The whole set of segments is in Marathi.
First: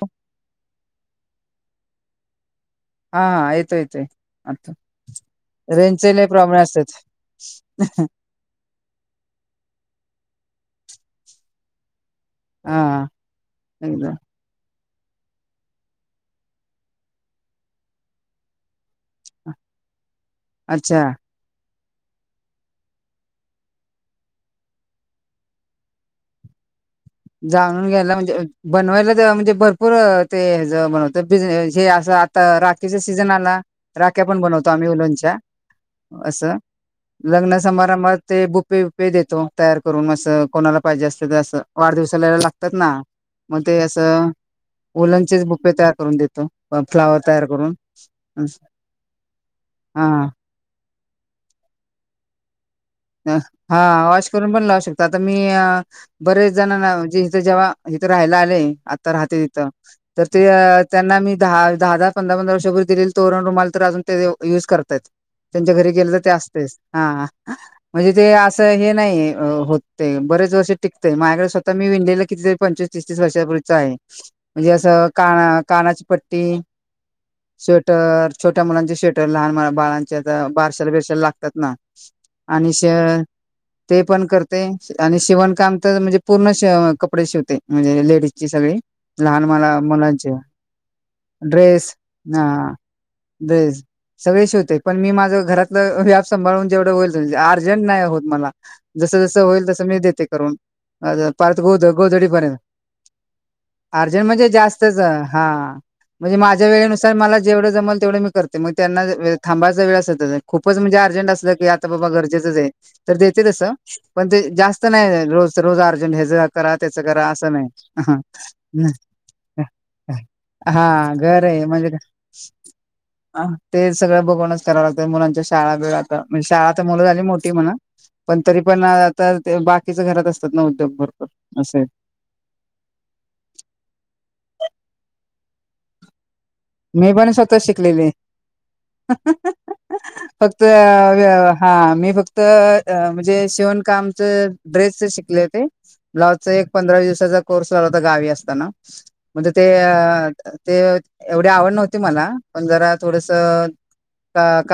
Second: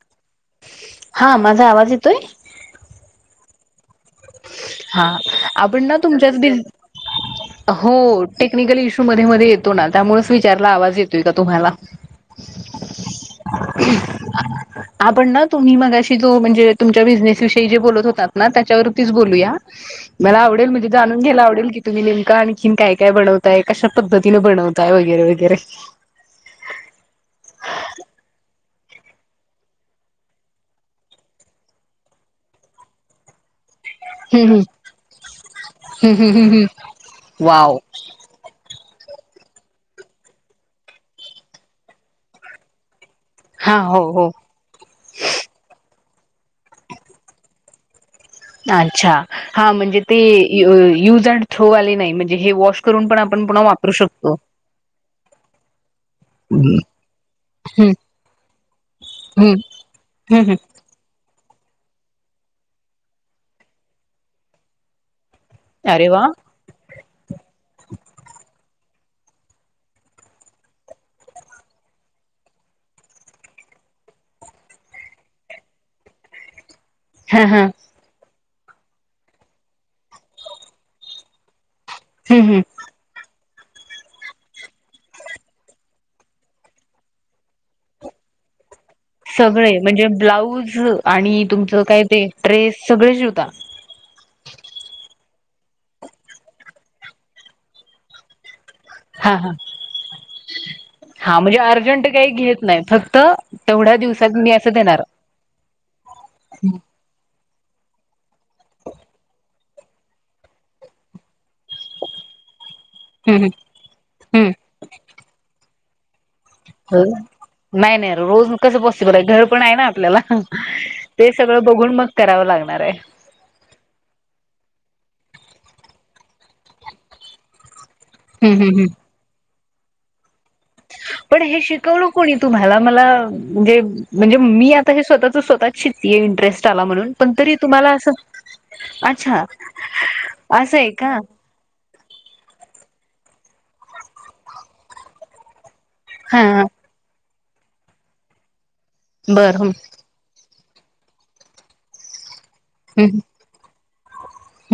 हो. हा. माझा आवाज येतोय. हा, हा. येतो येतोय. आता हा. आपण ना रेंजचे लय तुमच्याच डि प्रॉब्लेम असतात हो टेक्निकल इशु मधे मधे येतो ना. त्यामुळे वि - - चारलं आवाज येतोय का तुम्हाला? हा, हा, [unintelligible] आपण ना तुम्ही मगाशी जो म्हणजे तुमच्या बिझनेस विषयी जे बोलत होतात ना, त्याच्यावरतीच बोलूया. मला आवडेल मजे अच्छा जाणून घ्यायला आवडेल कि तुम्ही नेमकं आणखीन काय काय बनवताय? कशा पद्धतीनं बनवताय? वगैरे वगैरे [inaudible] जाणून घ्यायला म्हणजे बनवायला म्हणजे भरपूर ते बनवत बिने हे अस- - आता राखीचा सीझन हेना राख्या पण हम्म बनवतो आम्ही उलनच्या. हम्म हम्म हम्म असं हम्म लग्न वाव समारंभात ते बुपे पे देतो तयार करून असं कोणाला पाहिजे असतं तर, असं वाढदिवसाला लागतात ना? मग ते हा हो हो असं ओलंंचेच बुपे तयार करून देतो. फ्लावर तयार करून अच्छा हा म्हणजे ते अ यूज अँड थ्रो वाले नाही म्हणजे हे वॉश करून पण आपण पुन्हा हा वापरू वॉश शकतो करून पण लावू शकतो आता मी बरेच हम्म जणांना म्हणजे इथ जेव्हा इथं राहायला आले आता राहते हम्म तिथं तर ते हम्म त्यांना मी दहा दहा दहा पंधरा पंधरा वर्षापूर्वी दिलेले तोरण रुमाल तर अजून ते युज करतयत. त्यांच्या घरी अरे गेलं तर वा! ते असतेच हा म्हणजे ते असं हे नाही होते बरेच वर्ष टिकतय माझ्याकडे स्वतः मी विणलेलं कितीतरी पंचवीस तीस तीस वर्षांपूर्वीच आहे म्हणजे असं काना कानाची पट्टी हा हा स्वेटर छोट्या मुलांचे श्वेटर लहान बाळांचे आता बारशाल बिरशाला लागतात ना हम् हम् इश ते पण करते आणि शिवणकाम तर म्हणजे पूर्ण कपडे शिवते म्हणजे लेडीजची सगळी लहान सगळे मला म्हणजे मुलांचे ब्लाऊज आणि तुमचं ड्रेस काय ते हा ड्रेस सगळे शिवता? ड्रेस सगळे शिवते पण मी माझ घरातलं व्याप सांभाळून जेवढ होईल त अर्जंट नाय होत मला जस हा जसं हा होईल तसं मी देते करून अ हा पार म्हणजे गोध अर्जंट काही गोधडीपर्यंत घेत नाही फक्त तेवढ्या अर्जंट दिवसात म्हणजे मी असं जास्तच देणार. हा म्हणजे माझ्या वेळेनुसार मला जेव जमल तेवढ मी करते म त्यांना वे थांबायचं वेळ असेल तस खूपच म्हणजे अर्जंट असल कि आता बाबा गरजेचच ये तर देते हम्म तस पण ते हम्म जास्त नाही रोज रोज अर्ज ह्याज करा त्याच हम्म. करा अस रोज कसं नाही पॉसिबल आहे घर पण हा आहे ना आपल्याला. हा ते सगळं घरय म्हणजे बघून काय मग करावं लागणार आहे. अ तेच सगळं बघुनच कराव लागतं मुलांच्या शाळा बिळा म्हणजे शाळा तर मुलं झाली मोठी म्हणा पण हम्म तरी हम्म पण हम्म. आता ते बाकीच घरात अस पण हे शिकवल कोणी तुम्हाला मला म्हणजे म्हणजे मी आता हे स्वता स्वतःच शिकतीये इंटरेस्ट आला मी म्हणून पण तरी स्वतः तुम्हाला शिकलेले अस फक्त असं आहे का? आ हा मी फक्त अ म्हणजे शिवण कामच ड्रेसच शिकले हो ते हा ब्लाउजच हा एक पंधरा दिवसाचा कोर्स लावला होता गावी असताना म्हणजे बरं ते हम्म ते एवढी आवड नव्हती मला पण जरा हम्म. थोडस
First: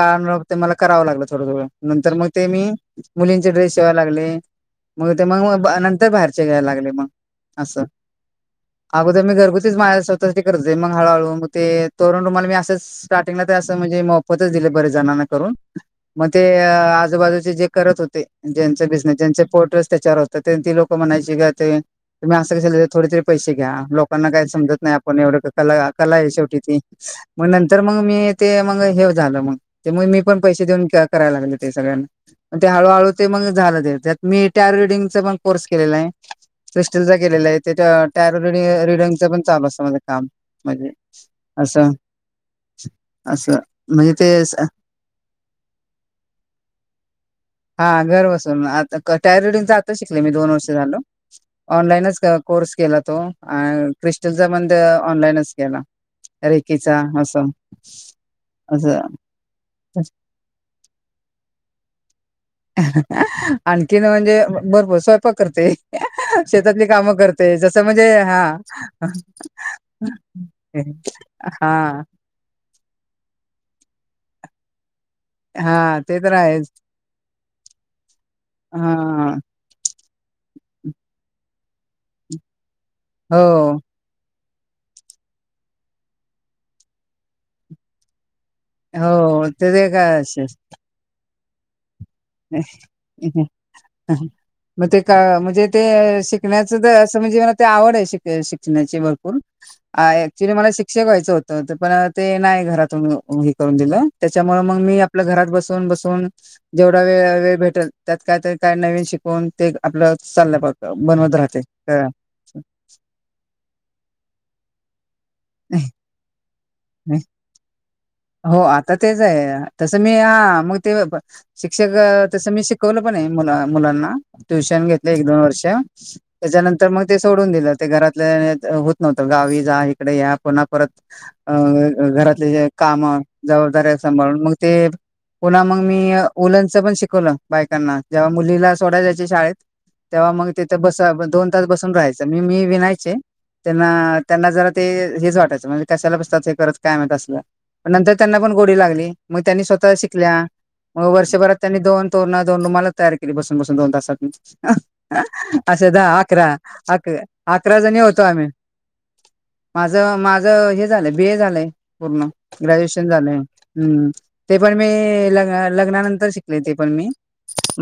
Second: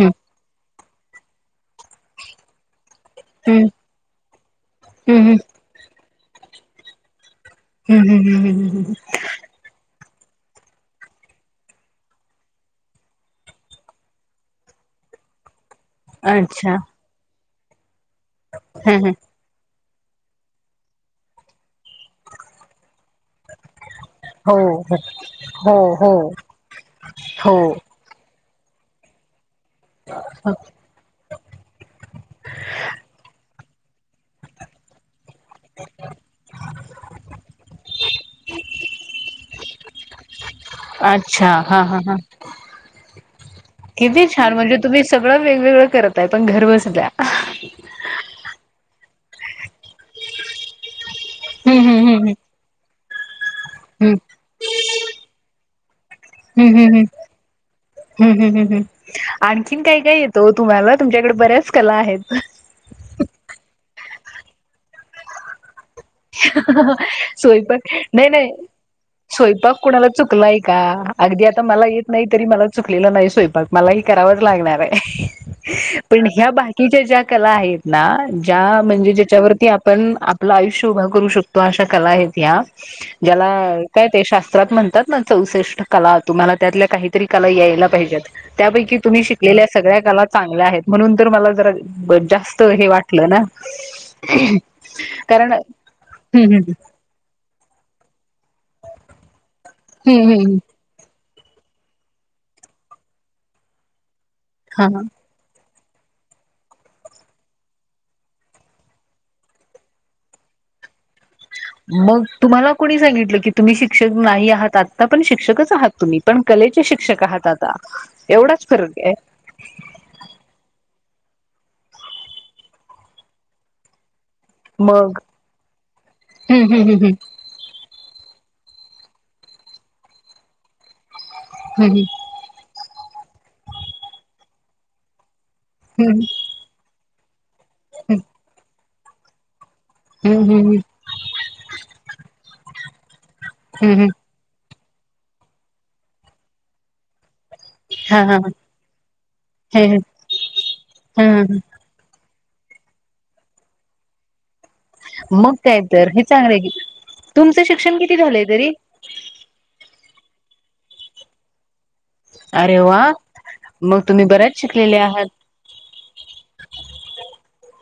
हम्म ते मला करावं लागलं थोडं थोडं नंतर मग ते मी मुलींचे हम्म ड्रेस शिवाय लागले मग ते हम्म मग नंतर बाहेरचे घ्यायला लागले मग असं हम्म हम्म हम्म हम्म हम्म हम्म अगोदर मी घरगुतीच माझ्या स्वतः साठी करत होते मग हळूहळू मग ते तोरण रुमाल मी असंच स्टार्टिंगला ते असं म्हणजे मोफतच दिले बरे जणांना करून मग ते अच्छा आजूबाजूचे जे करत होते ज्यांचे हम्म हम्म बिझनेस ज्यांचे पोर्ट्रेस त्याचावर होत तन ती लोकं म्हणायची ग ते तुम्ही असं कशाला दे थोडं तरी पैसे घ्या लोकांना काही हो समजत नाही हो आपण एवढं कला हो कला आहे शेवटी ती मग हो नंतर मग मी ते मग हे झालं मग त्यामुळे मी पण हो पैसे देऊन करायला लागले ते सगळ्यांना पण ते हळूहळू ते मग झालं त्याचात मी टार्गेटीगचा पण कोर्स केलेला आहे, क्रिस्टलचा केलेला आहे त्याचा ट्यारो रिडी रिडिंगच पण चालू असतं माझ काम म्हणजे अच्छा हा असं हा हा असं म्हणजे किती छान ते म्हणजे तुम्ही सगळं वेगवेगळं करताय पण घर बसल्या. हा घर बसून आता टायर रिडिंग च आता शिकलेय मी दोन वर्ष झाल. हम्म ऑनलाईनच हम्म कोर्स केला तो अ हम्म क्रिस्टलचा पण तो ऑनलाईनच केला रेकीेचा असं ह ह ह ह असं आणखीन काय काय येत ओ तुम्हाला तुमच्याकडे बऱ्याच कला आहेत. आणखीन म्हणजे भरपूर स्वयंपाक करते. [inaudible] शेतातली कामं करते जसं स्वयपाक म्हणजे नाही हा. नाही स्वयपाक कुणाला चुकलाय का अगदी आता मला हा येत नाही तरी मला चुकलेलं नाही स्वयंपाक मलाही करावाच लागणाराय. हा ते पण तर ह्या आहेच बाकीच्या ज्या कला आहेत ना ज्या म्हणजे हा. ज्याच्यावरती आपण आपलं आयुष्य उभं करू शकतो अशा कला आहेत या्या हो ज्याला काय ते शा त्रात म्हणतात ना चौसष्ट कला तुम्हाला त्यातल्या काहीतरी कला यायला पाहिजेत. त्यापैकी तुम्ही हो शिकलेल्या ते ते सगळ्या काय कला चांगल्या आहेत म्हणून तर मला जरा जास्त असेल. हे वाटलं ना मग ते का कारण म्हणजे ते हम्म शिकण्याचं तर असं म्हणजे मला ते आवड आहे शिक्षणाची भरपूर अ हम्म ऍक्च्युली हम्म मला शिक्षक व्हायचं होतं पण ते नाही घरातून हे करून दिलं त्याच्यामुळे मग हा मी आपल्या घरात बसून बसून जेवढ वे वेळ भेटेल त्यात कायतरी काय नवीन शिकवून ते आपलं चाल बनवत राह मग तुम्हाला कोणी सांगितलं की तुम्ही शिक्षक नाही आहात आता पण शिक्षकच आहात तुम्ही पण कलेचे शिक्षक आहात आता हो एवढाच आता फरक तेच आहे तसं मी हा मग ते शिक्षक तस मी शिकवलं पण आहे मु मुलांना ट्युशन घेतले मग एक दोन वर्ष हम्म त्याच्यानंतर हम्म मग हम्म ते सोडून दिलं ते घरात होत नव्हत गावी जा इकडे या पुन्हा परत अ हम्म घरातले जे काम जबाबदारी्या सांभाळून मग ते पुन्हा मग मी हम्म उलनच पण शिकवलं बायकांना जेव्हा मुलीला सोडायला जायचे शाळेत तेव्हा हम्म मग तिथे हम्म बस दोन तास बसून राहायचं मी मी विनायचे त्यांना हम्म हम्म. त्यांना जरा ते हेच वाटायचं म्हणजे कशाला बसतात हे करत काय मात असलं नंतर हा त्यांना हा पण गोडी लागली मग त्यांनी स्वतः ह शिकल्या मग ह वर्षभरात त्यांनी दोन तोरणत दोन रुमाल तयार केली बसून बसून दोन तासात मग काय अशा तर दहा हे चांगलं अकरा आहे की अक तुमचं अकरा शिक्षण जणी किती होतो झालंय आम्ही तरी माझ माझं हे झालंय बीए झालंय पूर्ण अरे वा ग्रॅज्युएशन झालं मग हम्म तुम्ही बऱ्याच ते पण मी शिकलेले आहात लग् लग्नानंतर शिकले ते पण मी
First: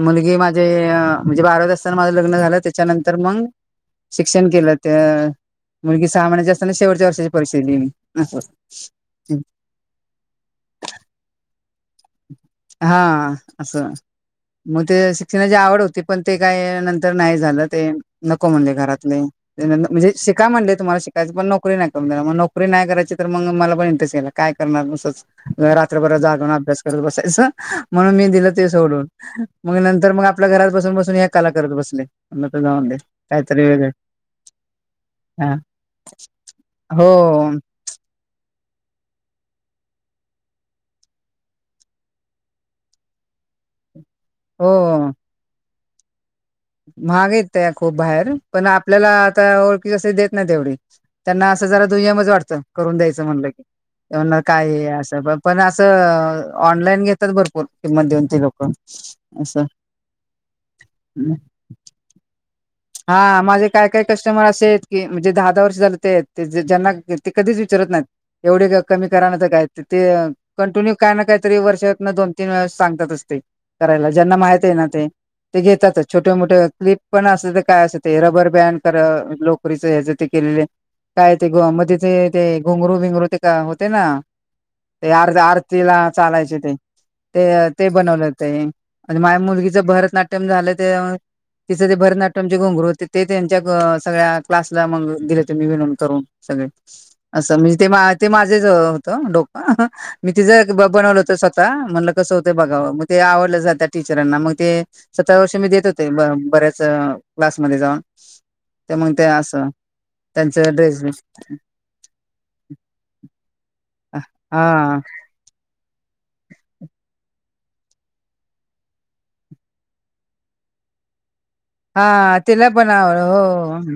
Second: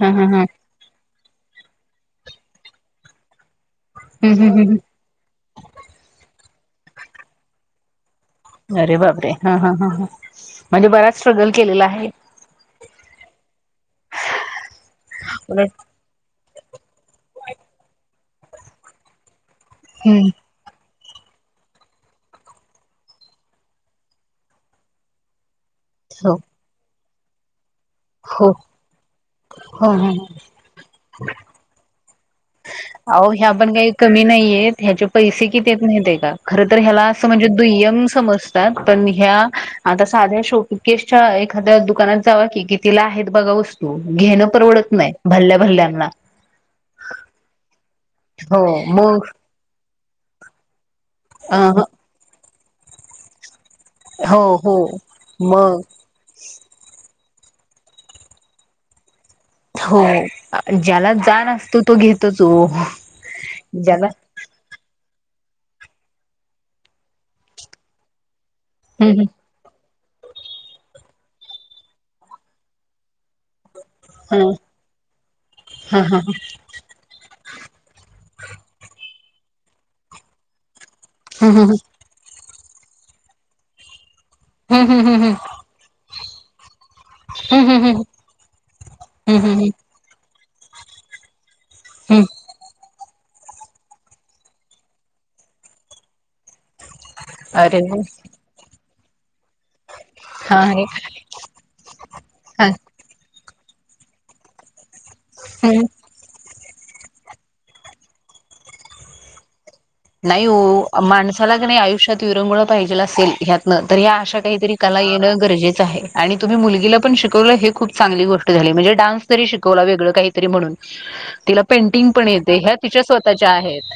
ह ह मुलगी ह माझे म्हणजे बारावीत असताना माझं लग्न झालं त्याच्यानंतर मग हम्म शिक्षण हम्म हम्म, केलं त्या मुलगी सहा महिन्याच्या असताना शेवटच्या वर्षाची परीक्षा दिली मी असं अरे बापरे हा हा ह म्हणजे बराच स्ट्रगल केलेला आहे. हा असं मग ते शिक्षणाची उलट- आवड होती पण ते काय नंतर नाही झालं ते नको म्हणले घरातले म्हणजे शिका म्हणले तुम्हाला शिका त्या पण नोकरी नाही करून देणार मग नोकरी नाही करायची तर मग मला पण इंटरेस्ट याला काय करणार दुसरं रात्रभर हो जागून अभ्यास करत बसायचं. म्हणून मी हो दिलं ते सोडून मग हो हो. नंतर मग आपल्या घरात बसून बसून ह कला करत बसलेय. तर जाऊन दे अहो ह्या पण काही कमी नाहीयेत ह्याचे पैसे हा किती येत नाही का खरं तर ह्याला हो असं म्हणजे दुय्यम समजतात पण ह्या आता साध्या शोकेशच्या एखाद्या दुकानात जावा की कि तिला आहेत बघा वस्तू घेणं परवडत नाही भल्ल्या भल्ल्यांना माहागित खूप बाहेर हो पण आपल्याला मग आता ओळखी कसशी देत नाही तेवढी त्यांना अ असं जरा दुय्यम च वाटतं करून द्यायचं म्हणलं की हो हो काय असं पण पण मग असं ऑनलाईन घेत. भरपूर किंमत देऊन असं हो ज्याला जाण असतो तो घेतो हा माझे काय काय कस्टमर असेल की म्हणजे दहा दहा वर्ष झालं ते ते ज्यांना ते कधीच विचारत नाही एवढे कमी हम्म कराण तर काय ते कंटिन्यू काय ना काही तरी वर्षात दोन तीन वेळा सांगतात ते करायला ज्यांना माहित आहे ना ते घेतातच छोटे मोठे क्लिप पण असतं काय असतं ते रबर बॅन कर लोकरीच हच ते केलेले काय ते हम्म गोवामध्ये ते ते घुंगरू बिंगरू ते का होते ना ते हम्म आरती आरतीला चालायचे ते ते ते हम्म बनवलं हो ते माझ्या हम्म मुलगीचं भरतनाट्यम झालं ते तिचं ते हम्म भरनाट्य ते त्यांच्या सगळ्या क्लासला मग दिले हो मी विनून करून सगळे असं म्हणजे अरे ते मा ते माझेच होतं डोकं मी हा तिझं बनवलं होत स्वतः म्हणलं कसं होतं बघावं मग ते आवड जात टीचरांना मग ते सतरा वर्ष मी हम्म देत होते बऱ्याच क्लासमध्येध्ये जाऊन त्या मग ते असं नाही त्यांच हो ड्रेस माणसाला की नाही आयुष्यात विरंगुळ पाहिजेला असेल ह्यातन तर ह्या अशा काहीतरी कला हा येणं गरजेचं आहे आणि तुम्ही मुलगीला पण शिक श खप चांगली गोष्ट झाली म्हणजे डान्स तरी शिकवला वेगळं काहीतरी म्हणून तिला पेंटिंग पण हा येते तिला ह्या पण तिच्या आवड स्वतःच्या हो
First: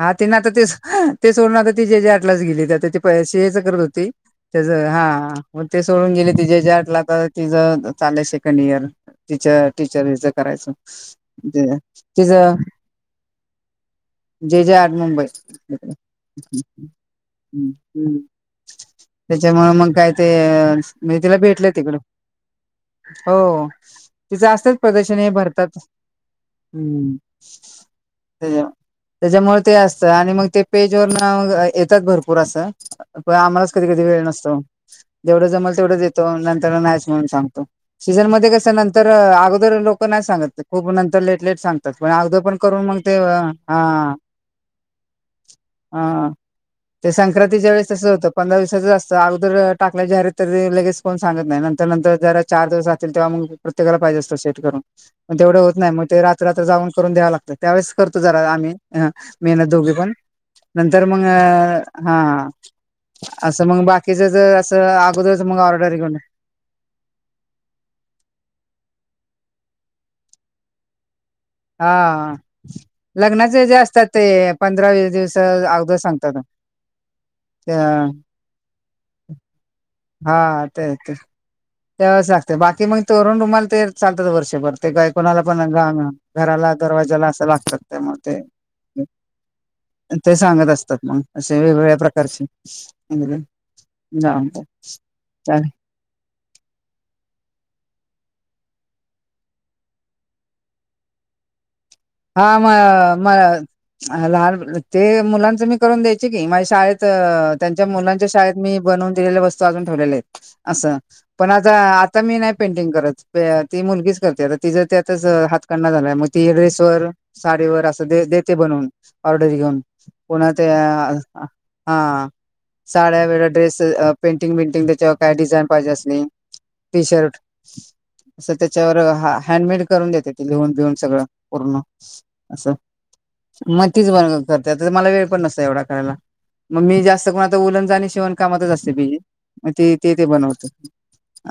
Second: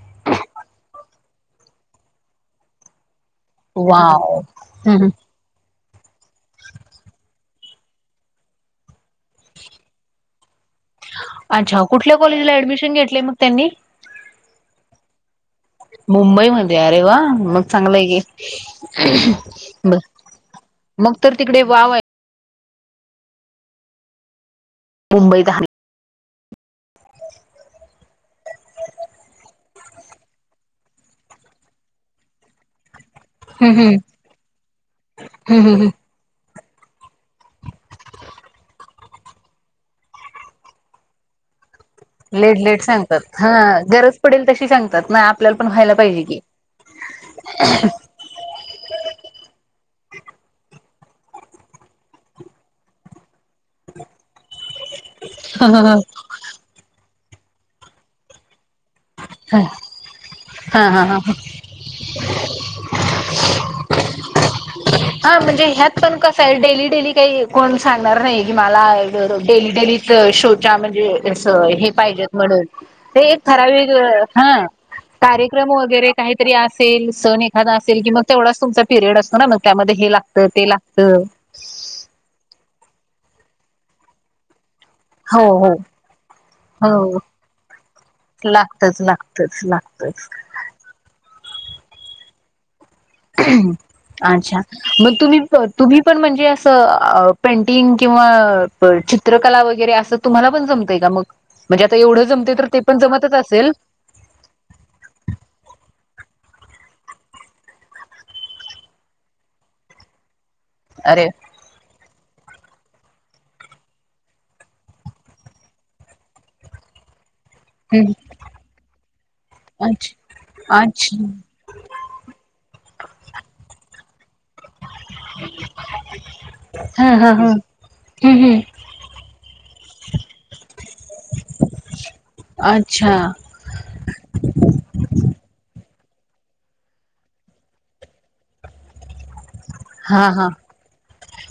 हा ते ना आता ते सोडून आता त जे जे क्लास घेती करत होती वाव त्या हम्म हा ते सोडून गेले आठ लाख तिचं चालय सेकंड इयर टीचर टीचर विच करायचं म्हणजे अच्छा कुठल्या कॉलेजला ऍडमिशन घेतलंले मग त्यांनी जे जे आर्ट मुंबई मुंबईमध्ये अरे वा मग चांगलं आहे की त्यांच्यामुळे मग ब काय ते अ मग म्हणजे तर तिला तिकडे भेटलंय वाव तिकडं आहे हो तिचं असतच प्रदर्शन हे मुंबईत हा भरतात हम्म त्या त्याच्यामुळे ते असतं आणि मग ते पेज वर ना येतात भरपूर असं पण आम्हालाच हम् कधी हम् कधी वेळ नसतो जेवढं हम् जमलं हम् हम तेवढंच देतो पण सांगतो सीझन मग कसं नंतर अगोदर लोक नाही सांगत खूप नंतर लेट लेट सांगतात पण अगदं पण लेट लेट करून मग ते सांगतात हा गरज पडेल तशी सांगतात ना आपल्याला पण व्हायला पाहिजे हा की ते संक्रांतीच्या वेळेस तसं हों पंधरा वीस अगोदर टाकलं जाहीरात लगेच कोण सांगत नाही नंतर नंतर जरा चार दिवस जातील तेव्हा मग प्रत्येकाला पाहिजे अस सेट करून, तेवढं होत नाही ह मग तेऽऽ करून द्याव लागत,, त्यावेळेस करतो जरा आम्ही मेहनत, दोघे पण, हा हा नंतर हा मग अं, हा हा, असं मग बाकीच जऽऽ हा, म्हणजे ह्यात पण कसयं, डेली, डेली काही कोण सांगणार नाही की मलाऽऽ डेली डे, लीत शोच्या म्हणजेऽऽ सं हे हा पाहिजेत म्हणून,, ते एक लग्नाचे जे ठराविक, असतात ते हं, पंधरा वीस दिवस कार्यक्रम अगोदर वगैरे काऽऽ सांगतात काहीतरी असेल, सण ते एखादा असेल, कि मग तेवढाच तुमचा पिरियड असतो ना मऽ त्यामध्ये हे लागतं, ते लागतं तेवाच लागते, बाकी मग तोरण रुमाल तेन चालतात वर्षभर. ते गय कोणाला हो पण हो घा घराला हो दरवाजाला असं लागतात त्या म ते. लागतच लागतच लागतच ते सांगत असतात मग, असे वेगवेगळ्या प्रकारचेऽ अच्छा,, मग तुम्ही, तुम्ही पण म्हणजेऽ असं अं पेंटिंग किंवा ब चित्रकला वगैरे असं तुम्हाला पण जमतय का मग, म्हणजे आता एवढं जमते हां,, तर म ते पण म जमतच असेल लहान ते मुलांच मी करून द्यायचे की माझ्या शाळेत, अं ऽऽत्यांच्या मुलांच्या शाळेत मी बनवून दिलेल्या वस्तू अजून ठेवलेले हाइत. असं,, अरे पण आताऽ आता मी नाही पेंटिंग करत,, ती मुलगीच करत्या आता तिजं त्यातच हातकंडा झालाय, मग ती ्रेसऽऽ साडीवर असं हम्म ते देते बनवून, ऑर्डरी घेऊन, पुन्हा अच्छा तेऽअं अच्छा हां,, साड्या वेळं ड्रेस अं पेंटिंग, बेंटिंग त्याच्यावर काय डिझाईन पाहिजे असेल. टी हा हा शर्ट,, हा हम्म असं हम्म. त्याच्यावर हँडमेड करून देते, त लिहून बिहून सगळं, पूर्ण, असं, अच्छा म तीच बनव करत्या, मला वेळ पण नसतय एवऽऽ ला, मग मी जास्त करून आता ऊलनऽऽ शीवण कामातच असतय ती, म ती ते ते बनवत्याऽऽ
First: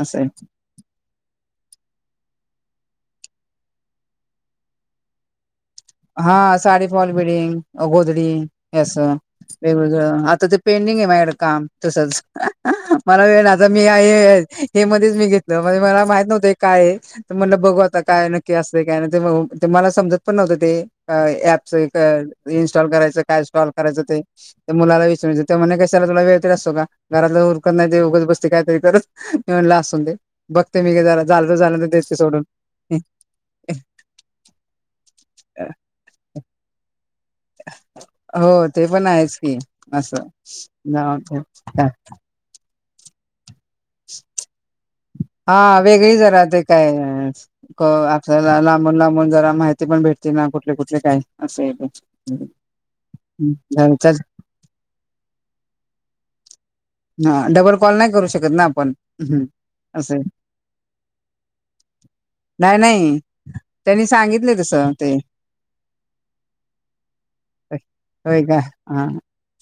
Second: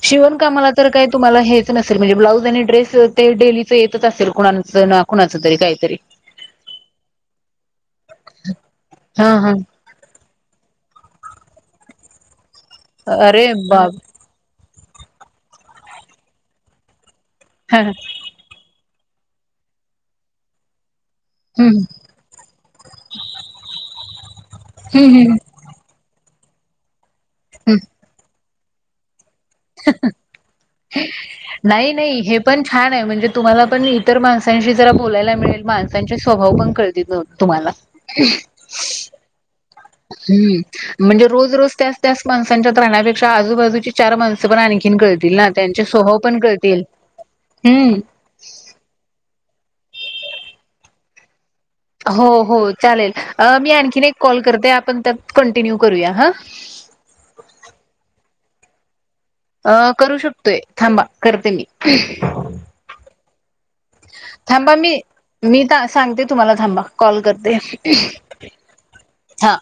शिवण कामाला तर काय तुम्हाला हेच नसेल म्हणजे ब्लाऊज आणि ड्रेस, ते डेलीच येतच असेल कुणाचं, ना कुणाचं तरी काही. हा. साडी फॉल बिडिंग, अं गोदडी हे असं हा हा वेगवेगळं, आता ते पेंडिंग आहे माझ्यकडं काम, तसच अहं अहं मला वेळ अरे नाइ, मी बाप आहे हे मध्येच मी घेतलं, म्हणजे मला माहित नव्हतं हे काय, तर म्हणलं बघू हा हा. आता काय नक्की असं ते काय नाही, ते ते मला समजत पण नव्हतं ते. ऍपच हम्म अं इन्स्टॉल करायचं, काय स्टॉल करायचं, ते मुलाला हम्म हम्म विचारायचं तो म्हणलं कशाला तुला वे सतो का, घराला हम्म उकरलाय त्यो उगच बसतय, काय तरी मी मनलं असूंदे, बघते मी झालं तर झालं ते नाही देते नाही हे सोडून. पण छान आहे म्हणजे तुम्हाला पण इतर माणसांशी जरा बोलायला मिळेल, माणसांचे स्वभाव पण कळतील गं. हो, ते पण आहेच की. असं हम्म, जाऊ म्हणजे दे रोज, रोज काय. त्याच त्याच माणसांच्यात करण्यापेक्षा आजूबाजूची चार माणसं पण आणखीन कळ आ वेगळी जरा ते काय हम्म आपल्याला लांबून, लांबून. जरा माहिती पण भेटते ना कुठले, कुठले काय? असं आहे ते हो, हो, चालेल. अं मी हम्म आणखीन एक चल कॉल करते, आपण त्यात कंटिन्यू करूया हं. हां, डबल कॉल नाही करू शकत ना आपण हम्म. अं करू असं शकतोय. थांबा करते मी, थां अस ते. मी सांगते तुम्हाला थांबा. कॉल करते. होय का हा.